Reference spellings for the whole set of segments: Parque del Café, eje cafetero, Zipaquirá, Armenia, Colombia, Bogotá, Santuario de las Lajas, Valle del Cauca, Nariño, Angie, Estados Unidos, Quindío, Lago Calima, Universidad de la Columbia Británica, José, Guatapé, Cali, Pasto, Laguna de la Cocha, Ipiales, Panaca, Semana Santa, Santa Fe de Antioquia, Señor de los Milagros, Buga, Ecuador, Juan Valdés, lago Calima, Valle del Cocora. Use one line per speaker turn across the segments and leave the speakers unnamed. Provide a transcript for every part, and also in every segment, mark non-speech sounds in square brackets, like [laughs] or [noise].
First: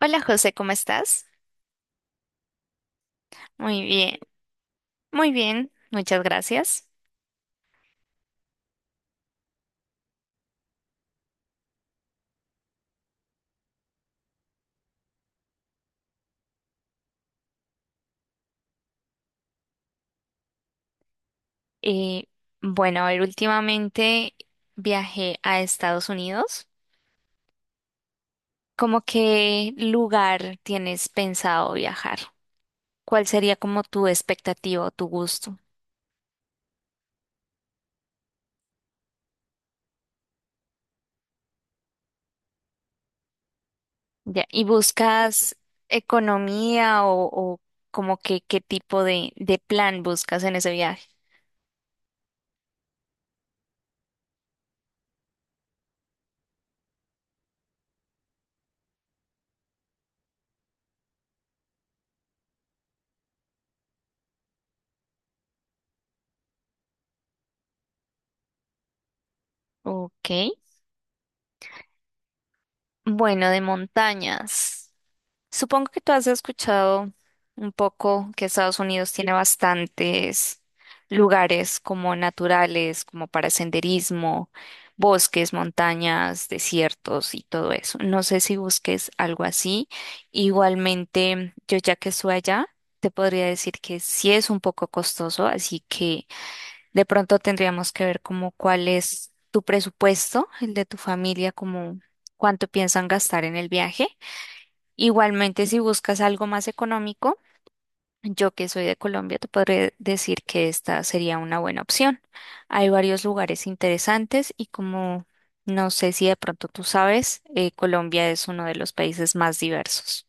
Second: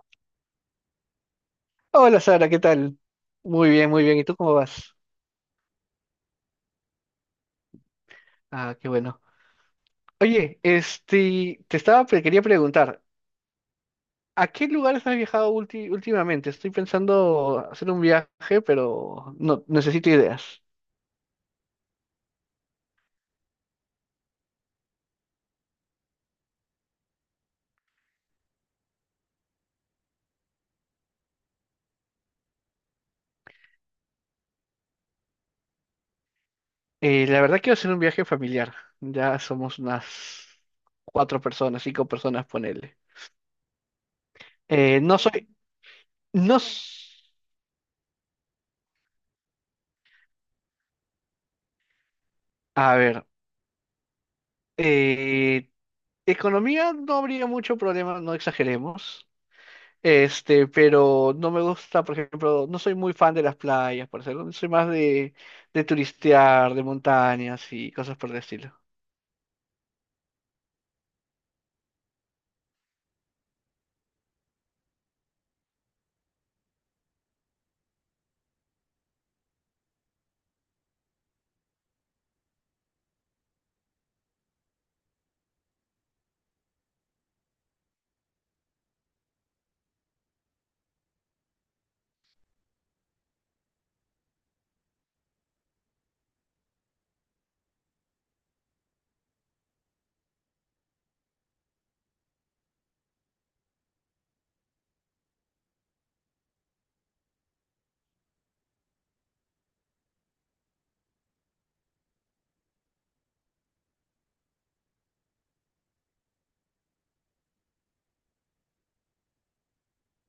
Hola José, ¿cómo estás?
Hola Sara, ¿qué tal? Muy
Muy
bien, muy bien.
bien,
¿Y tú cómo vas?
muy bien, muchas gracias.
Ah, qué bueno. Oye, este, quería preguntar, ¿a qué lugares has viajado últimamente? Estoy pensando hacer un viaje, pero no necesito ideas.
Eh, bueno, a ver, últimamente viajé a Estados Unidos. ¿Cómo qué lugar tienes pensado viajar? ¿Cuál sería como tu expectativa o tu gusto?
La verdad quiero hacer un viaje familiar. Ya somos unas cuatro personas, cinco personas, ponele.
Ya, ¿y
No soy,
buscas
no,
economía
s-
o como que qué tipo de plan buscas en ese viaje?
a ver, eh, Economía no habría mucho problema, no exageremos. Este, pero no me gusta, por ejemplo, no soy muy fan de las playas, por ejemplo, soy más de turistear, de montañas y cosas por el estilo.
Ok. Bueno, de montañas. Supongo que tú has escuchado un poco que Estados Unidos tiene bastantes lugares como naturales, como para senderismo, bosques, montañas, desiertos y todo eso. No sé si busques algo así. Igualmente, yo ya que estoy allá, te podría decir que sí es un poco costoso, así que... De pronto tendríamos que ver como cuál es tu presupuesto, el de tu familia, como cuánto piensan gastar en el viaje. Igualmente, si buscas algo más económico, yo que soy de Colombia, te podré decir que esta sería una buena opción. Hay varios lugares interesantes y como no sé si de pronto tú sabes, Colombia es uno de los países más diversos.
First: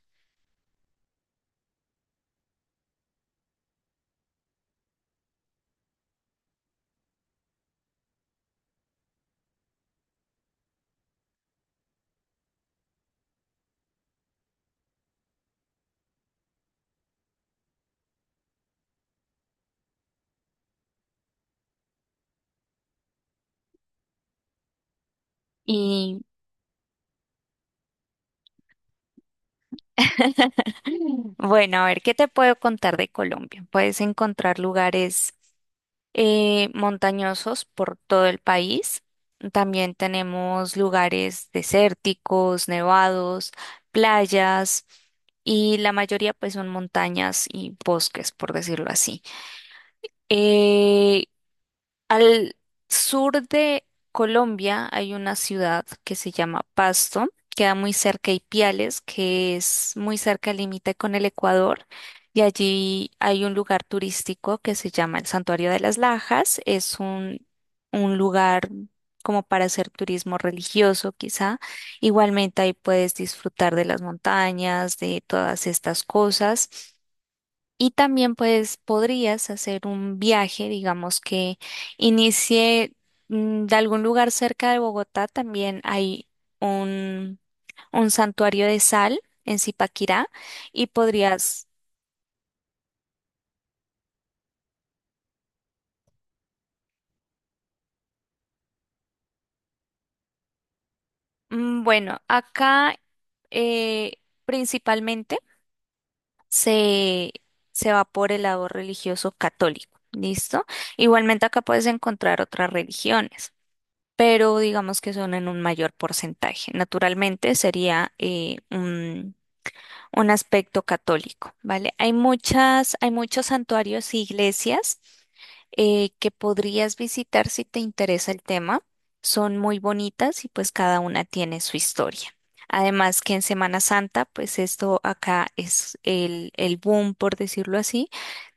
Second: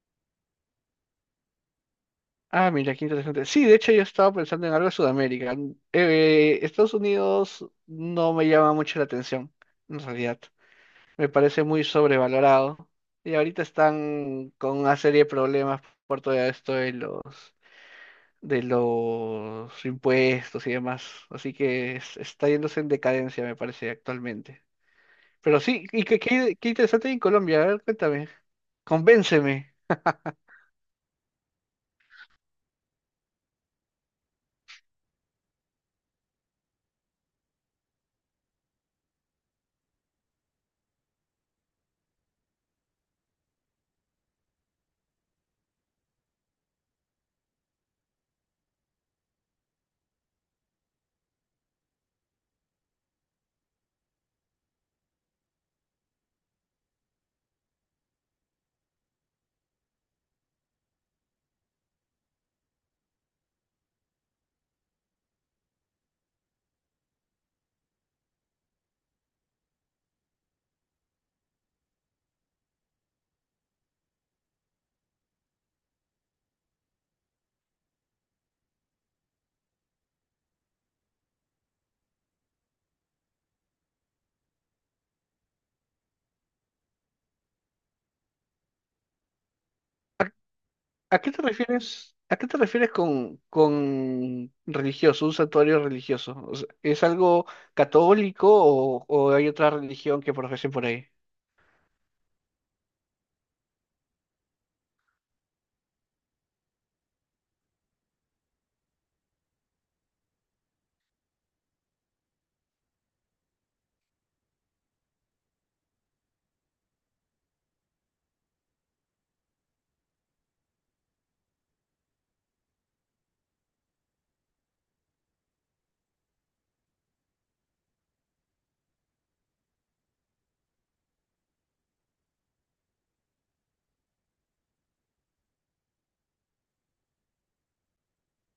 Ah, mira, qué interesante. Sí, de hecho yo estaba pensando en algo de Sudamérica. Estados Unidos no me llama mucho la atención, en realidad. Me parece muy sobrevalorado. Y ahorita están con una serie de problemas por todo esto de los impuestos y demás. Así que está yéndose en decadencia, me parece, actualmente. Pero sí, y
Y
qué interesante en Colombia. A ver, cuéntame, convénceme.
[clears throat] bueno, a ver, ¿qué te puedo contar de Colombia? Puedes encontrar lugares montañosos por todo el país. También tenemos lugares desérticos, nevados, playas y la mayoría pues son montañas y bosques, por decirlo así. Eh, Al sur de Colombia hay una ciudad que se llama Pasto, queda muy cerca de Ipiales, que es muy cerca al límite con el Ecuador, y allí hay un lugar turístico que se llama el Santuario de las Lajas, es un lugar como para hacer turismo religioso quizá, igualmente ahí puedes disfrutar de las montañas, de todas estas cosas. Y también pues podrías hacer un viaje, digamos que inicie de algún lugar cerca de Bogotá, también hay un, un santuario de sal en
¿A,
Zipaquirá y
¿A qué te
podrías,
refieres? ¿A qué te refieres con religioso, un santuario religioso? O sea, ¿es algo católico o hay otra religión que profesen por ahí?
bueno, acá eh, principalmente se, se va por el lado religioso católico, ¿listo? Igualmente acá puedes encontrar otras religiones, pero digamos que son en un mayor porcentaje. Naturalmente sería un aspecto católico, ¿vale? Hay muchas, hay muchos santuarios e iglesias que podrías visitar si te interesa el tema. Son muy bonitas y pues cada una tiene su historia. Además que en Semana Santa, pues esto acá es el boom, por decirlo así,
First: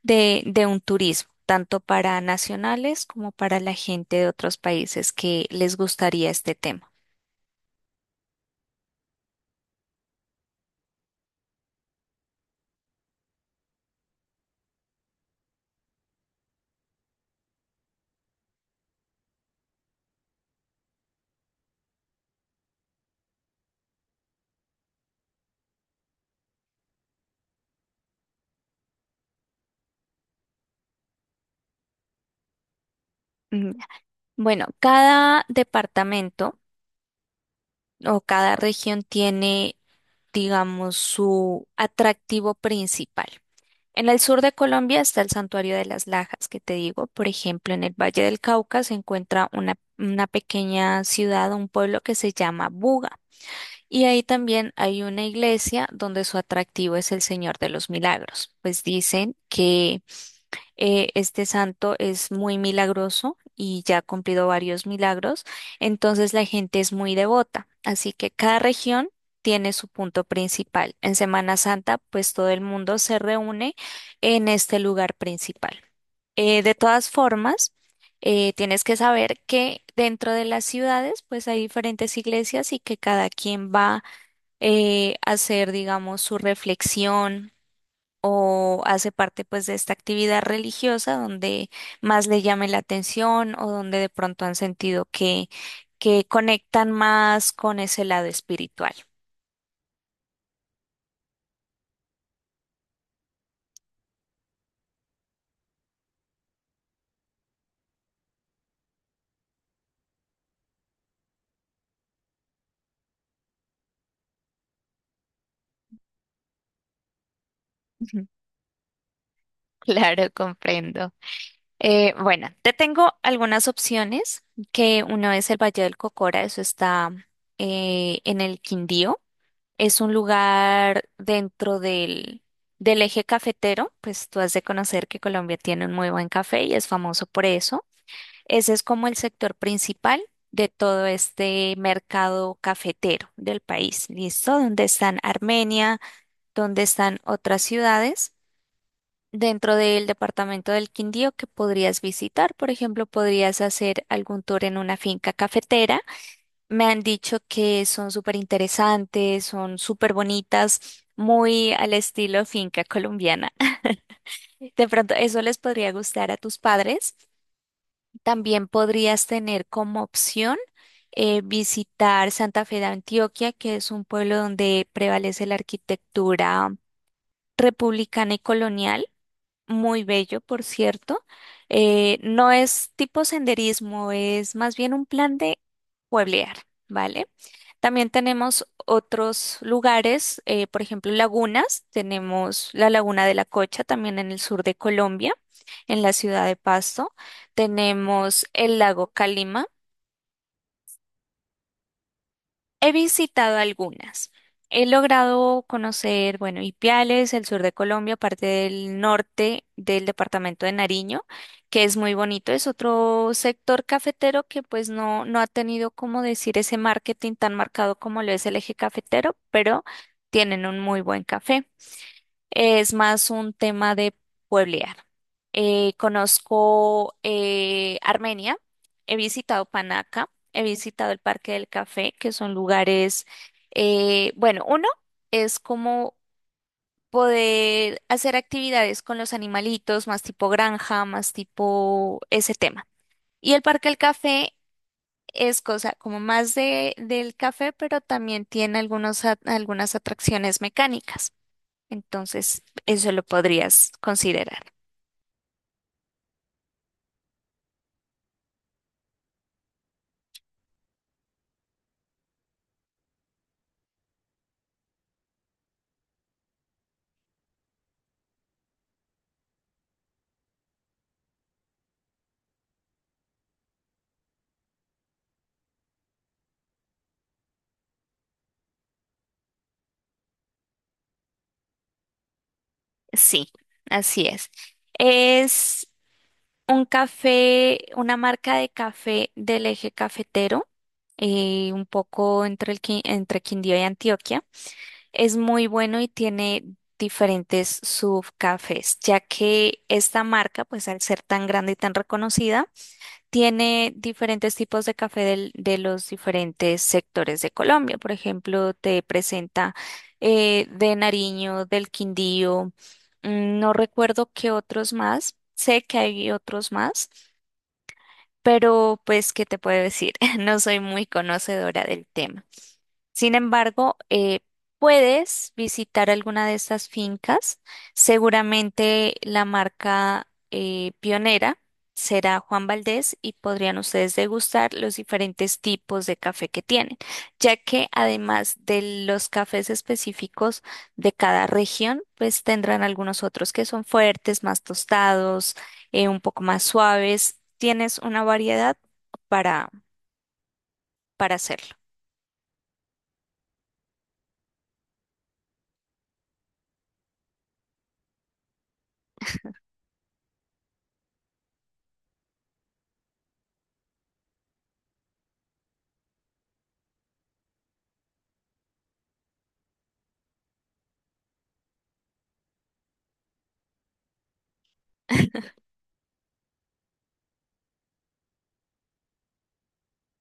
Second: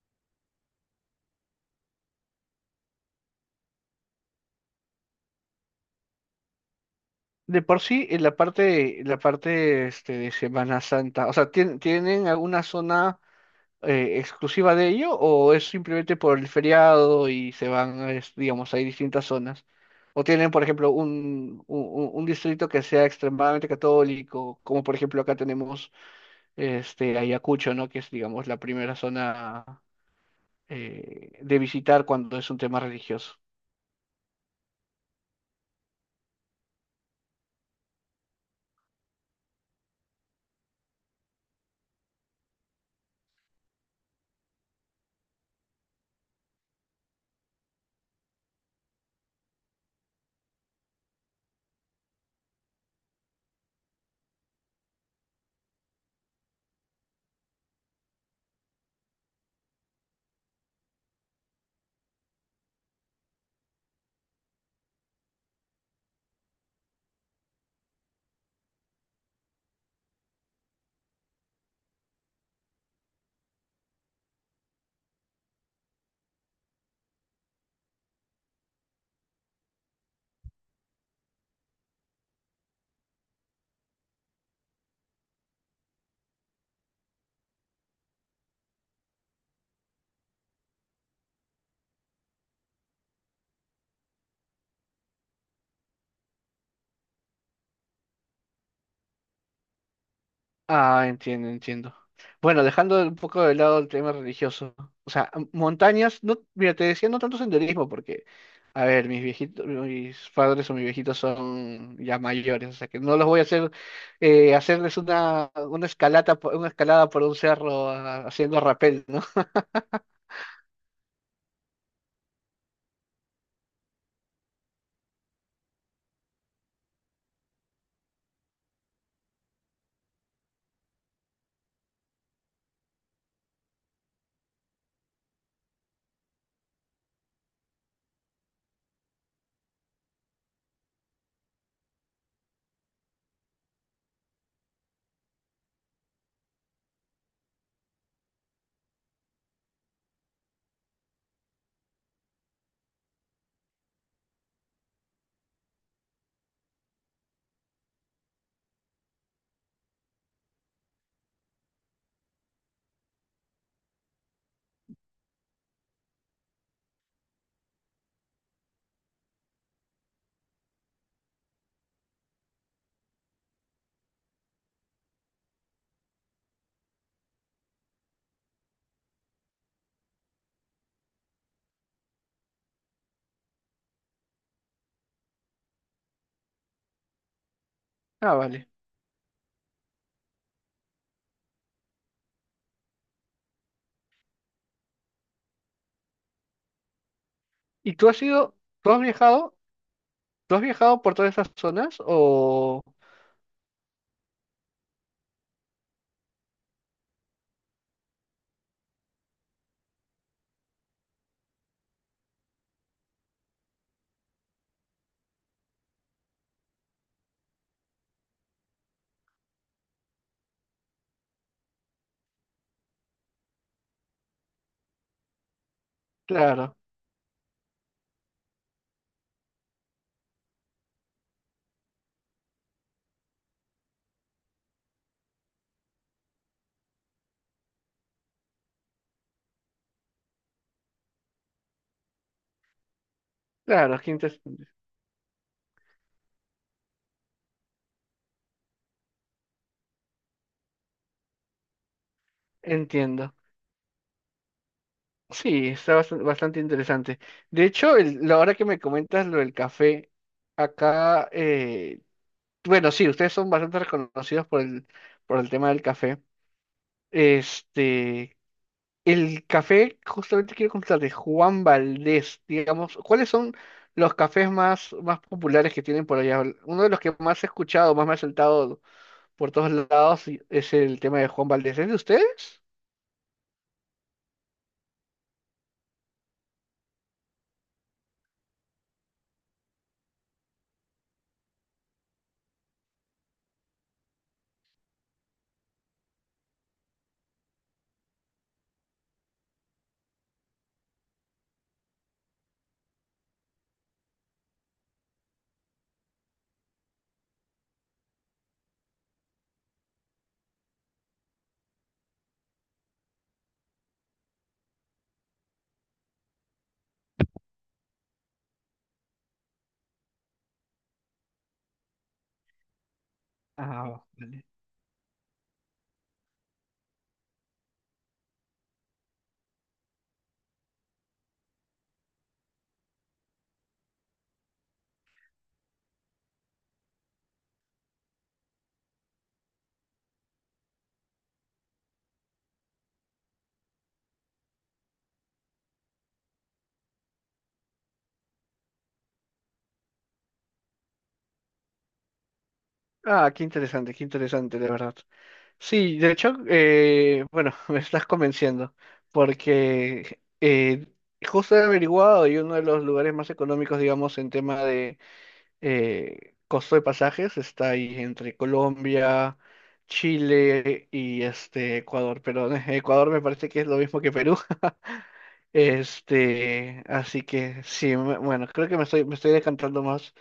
de un turismo, tanto para nacionales como para la gente de otros países que les gustaría este tema.
De por sí, en la parte este, de Semana Santa, o sea, tienen alguna zona ¿exclusiva de ello o es simplemente por el feriado y se van, digamos, hay distintas zonas? ¿O tienen, por ejemplo, un distrito que sea extremadamente católico, como por ejemplo acá tenemos este, Ayacucho, ¿no? Que es, digamos, la primera zona de visitar cuando es un tema religioso.
Mm, bueno, cada departamento o cada región tiene, digamos, su atractivo principal. En el sur de Colombia está el Santuario de las Lajas, que te digo, por ejemplo, en el Valle del Cauca se encuentra una pequeña ciudad, un pueblo que se llama Buga, y ahí también hay una iglesia donde su atractivo es el Señor de los Milagros, pues dicen que este santo es muy milagroso y ya ha cumplido varios milagros, entonces la gente es muy devota, así que cada región tiene su punto principal. En Semana Santa, pues todo el mundo se reúne en este lugar principal. De todas formas, tienes que saber que dentro de las ciudades, pues hay diferentes iglesias y que cada quien va a hacer, digamos, su reflexión o hace parte pues de esta actividad religiosa donde más le llame la atención o donde de pronto han sentido que conectan más con ese lado espiritual.
Ah, entiendo, entiendo. Bueno, dejando un poco de lado el tema religioso, o sea, montañas, no, mira, te decía no tanto senderismo, porque a ver, mis viejitos, mis padres o mis viejitos son ya mayores, o sea que no los voy a hacer hacerles una, una escalada por un cerro ah,
[laughs]
haciendo rappel, ¿no? [laughs]
Claro, comprendo. Bueno, te tengo algunas opciones, que uno es el Valle del Cocora, eso está en el Quindío, es un lugar dentro del eje cafetero, pues tú has de conocer que Colombia tiene un muy buen café y es famoso por eso. Ese es como el sector principal de todo este mercado cafetero del país, ¿listo? Donde están Armenia, donde están otras ciudades dentro del departamento del Quindío que podrías visitar. Por ejemplo, podrías hacer algún tour en una finca cafetera. Me han dicho que son súper interesantes, son súper bonitas, muy al estilo finca colombiana. [laughs] De pronto, eso les podría gustar a tus padres. También podrías tener como opción visitar Santa Fe de Antioquia, que es un pueblo donde prevalece la arquitectura republicana y colonial, muy bello, por cierto. No es tipo senderismo, es más bien un plan de pueblear, ¿vale? También
Ah,
tenemos
vale.
otros lugares, por ejemplo, lagunas. Tenemos la Laguna de la Cocha, también en el sur de Colombia, en la ciudad de Pasto.
¿Y tú has
Tenemos
ido,
el
tú has
lago
viajado,
Calima.
¿tú has viajado por todas esas zonas o...
He visitado algunas. He logrado conocer, bueno, Ipiales, el sur de Colombia, parte del norte del departamento de Nariño, que es muy bonito. Es otro sector cafetero que pues no, no ha tenido, como decir, ese marketing tan marcado como lo es el eje cafetero, pero tienen un muy buen café. Es más un tema de pueblear. Eh,
Claro,
conozco eh, Armenia, he visitado Panaca, he visitado el Parque del Café, que son lugares, bueno, uno es como poder hacer actividades con los animalitos, más tipo granja, más tipo ese tema. Y el Parque del
claro, qué inter-
Café es cosa como más del café, pero también tiene algunas atracciones mecánicas. Entonces, eso lo
entiendo.
podrías considerar.
Sí, está bastante interesante. De hecho, la hora que me comentas lo del café, acá, bueno, sí, ustedes son bastante reconocidos por el tema del café. Este, el café, justamente quiero contar de Juan Valdés, digamos, ¿cuáles son los cafés más populares que tienen por allá? Uno de los que más he escuchado, más me ha saltado por todos lados es el tema de Juan Valdés. ¿Es de ustedes?
Sí, así es. Es un café, una marca de café del eje cafetero, un poco entre entre Quindío y Antioquia. Es muy bueno y tiene diferentes subcafés, ya que esta marca, pues al ser tan grande y tan reconocida, tiene diferentes tipos de café de los diferentes sectores de Colombia. Por ejemplo, te presenta de Nariño, del Quindío, mm, no recuerdo qué otros más. Sé que hay otros más, pero pues, ¿qué te puedo decir? [laughs] No soy muy conocedora del tema. Sin
Ah,
embargo,
vale.
puedes visitar alguna de estas fincas. Seguramente la marca pionera será Juan Valdés y podrían ustedes degustar los diferentes tipos de café que tienen, ya que además de los cafés específicos de cada región, pues tendrán algunos otros que son fuertes, más tostados, un poco más suaves. Tienes una variedad para, para hacerlo.
Ah, qué interesante, de verdad. Sí, de hecho, bueno, [laughs] me estás convenciendo, porque justo he averiguado y uno de los lugares más económicos, digamos, en tema de costo de pasajes está ahí entre Colombia, Chile y este Ecuador. Pero [laughs] Ecuador me parece que es lo mismo que Perú. [laughs] Este, así que sí, bueno, creo que me estoy decantando más,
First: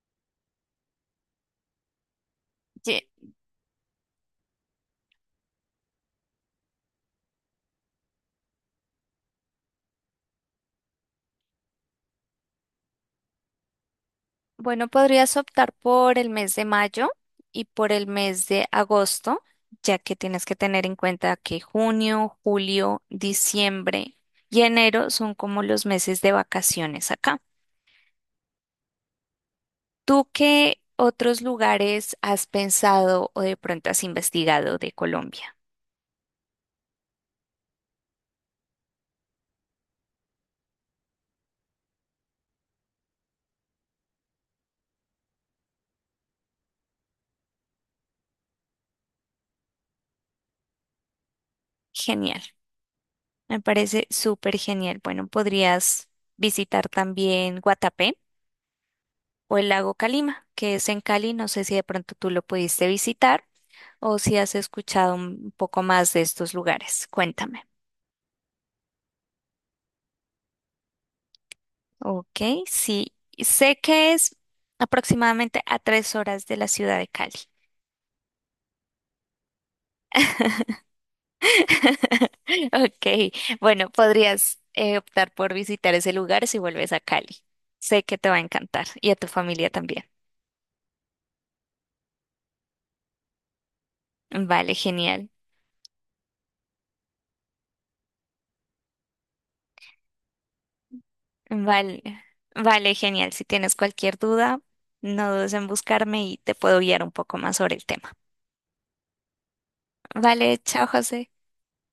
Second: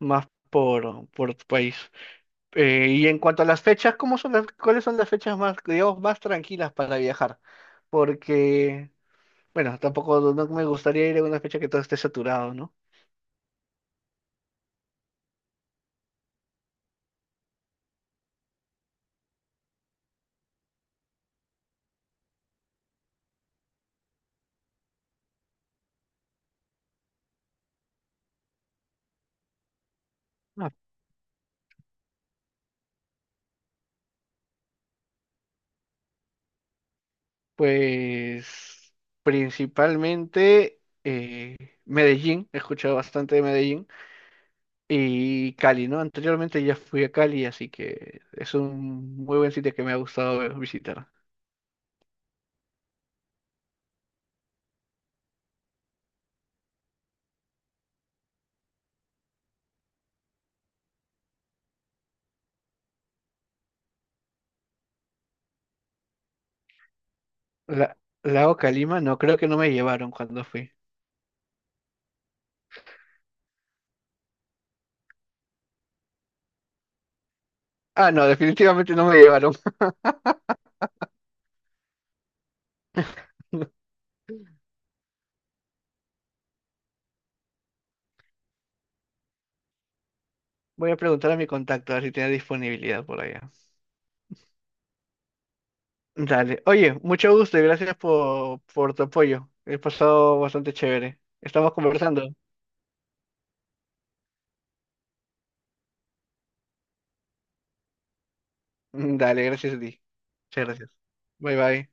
por tu país. Y en cuanto a las fechas, ¿cuáles son las fechas más, digamos, más tranquilas para viajar? Porque, bueno, tampoco no me gustaría ir en una fecha que todo esté saturado, ¿no?
Bueno, podrías optar por el mes de mayo y por el mes de agosto, ya que tienes que tener en cuenta que junio, julio, diciembre y enero son como los meses de vacaciones acá. ¿Tú qué otros lugares has pensado o de pronto has investigado de Colombia?
Pues principalmente Medellín, he escuchado bastante de Medellín y Cali, ¿no? Anteriormente ya fui a Cali, así que es un muy buen sitio que me ha gustado visitar.
Genial, me parece súper genial. Bueno, podrías visitar también Guatapé o el lago Calima, que es en Cali. No sé si de pronto tú lo pudiste visitar o si has escuchado un poco más de estos lugares. Cuéntame.
La, Lago Calima, no, creo que no me llevaron cuando fui.
Ok, sí, sé que es aproximadamente a 3 horas de la ciudad de Cali.
Ah, no, [laughs] definitivamente no me llevaron. [laughs]
[laughs] Ok, bueno, podrías optar por visitar ese lugar si vuelves a Cali. Sé que te va a encantar y a tu familia también.
Voy a preguntar a mi contacto a ver si tiene disponibilidad por allá.
Vale, genial.
Dale. Oye, mucho gusto y gracias por tu apoyo. He pasado bastante chévere. Estamos
Vale,
conversando.
vale, genial. Si tienes cualquier duda, no dudes en buscarme y te puedo guiar un poco más sobre el tema.
[laughs] Dale, gracias a ti.
Vale,
Muchas
chao,
gracias.
José.
Bye bye.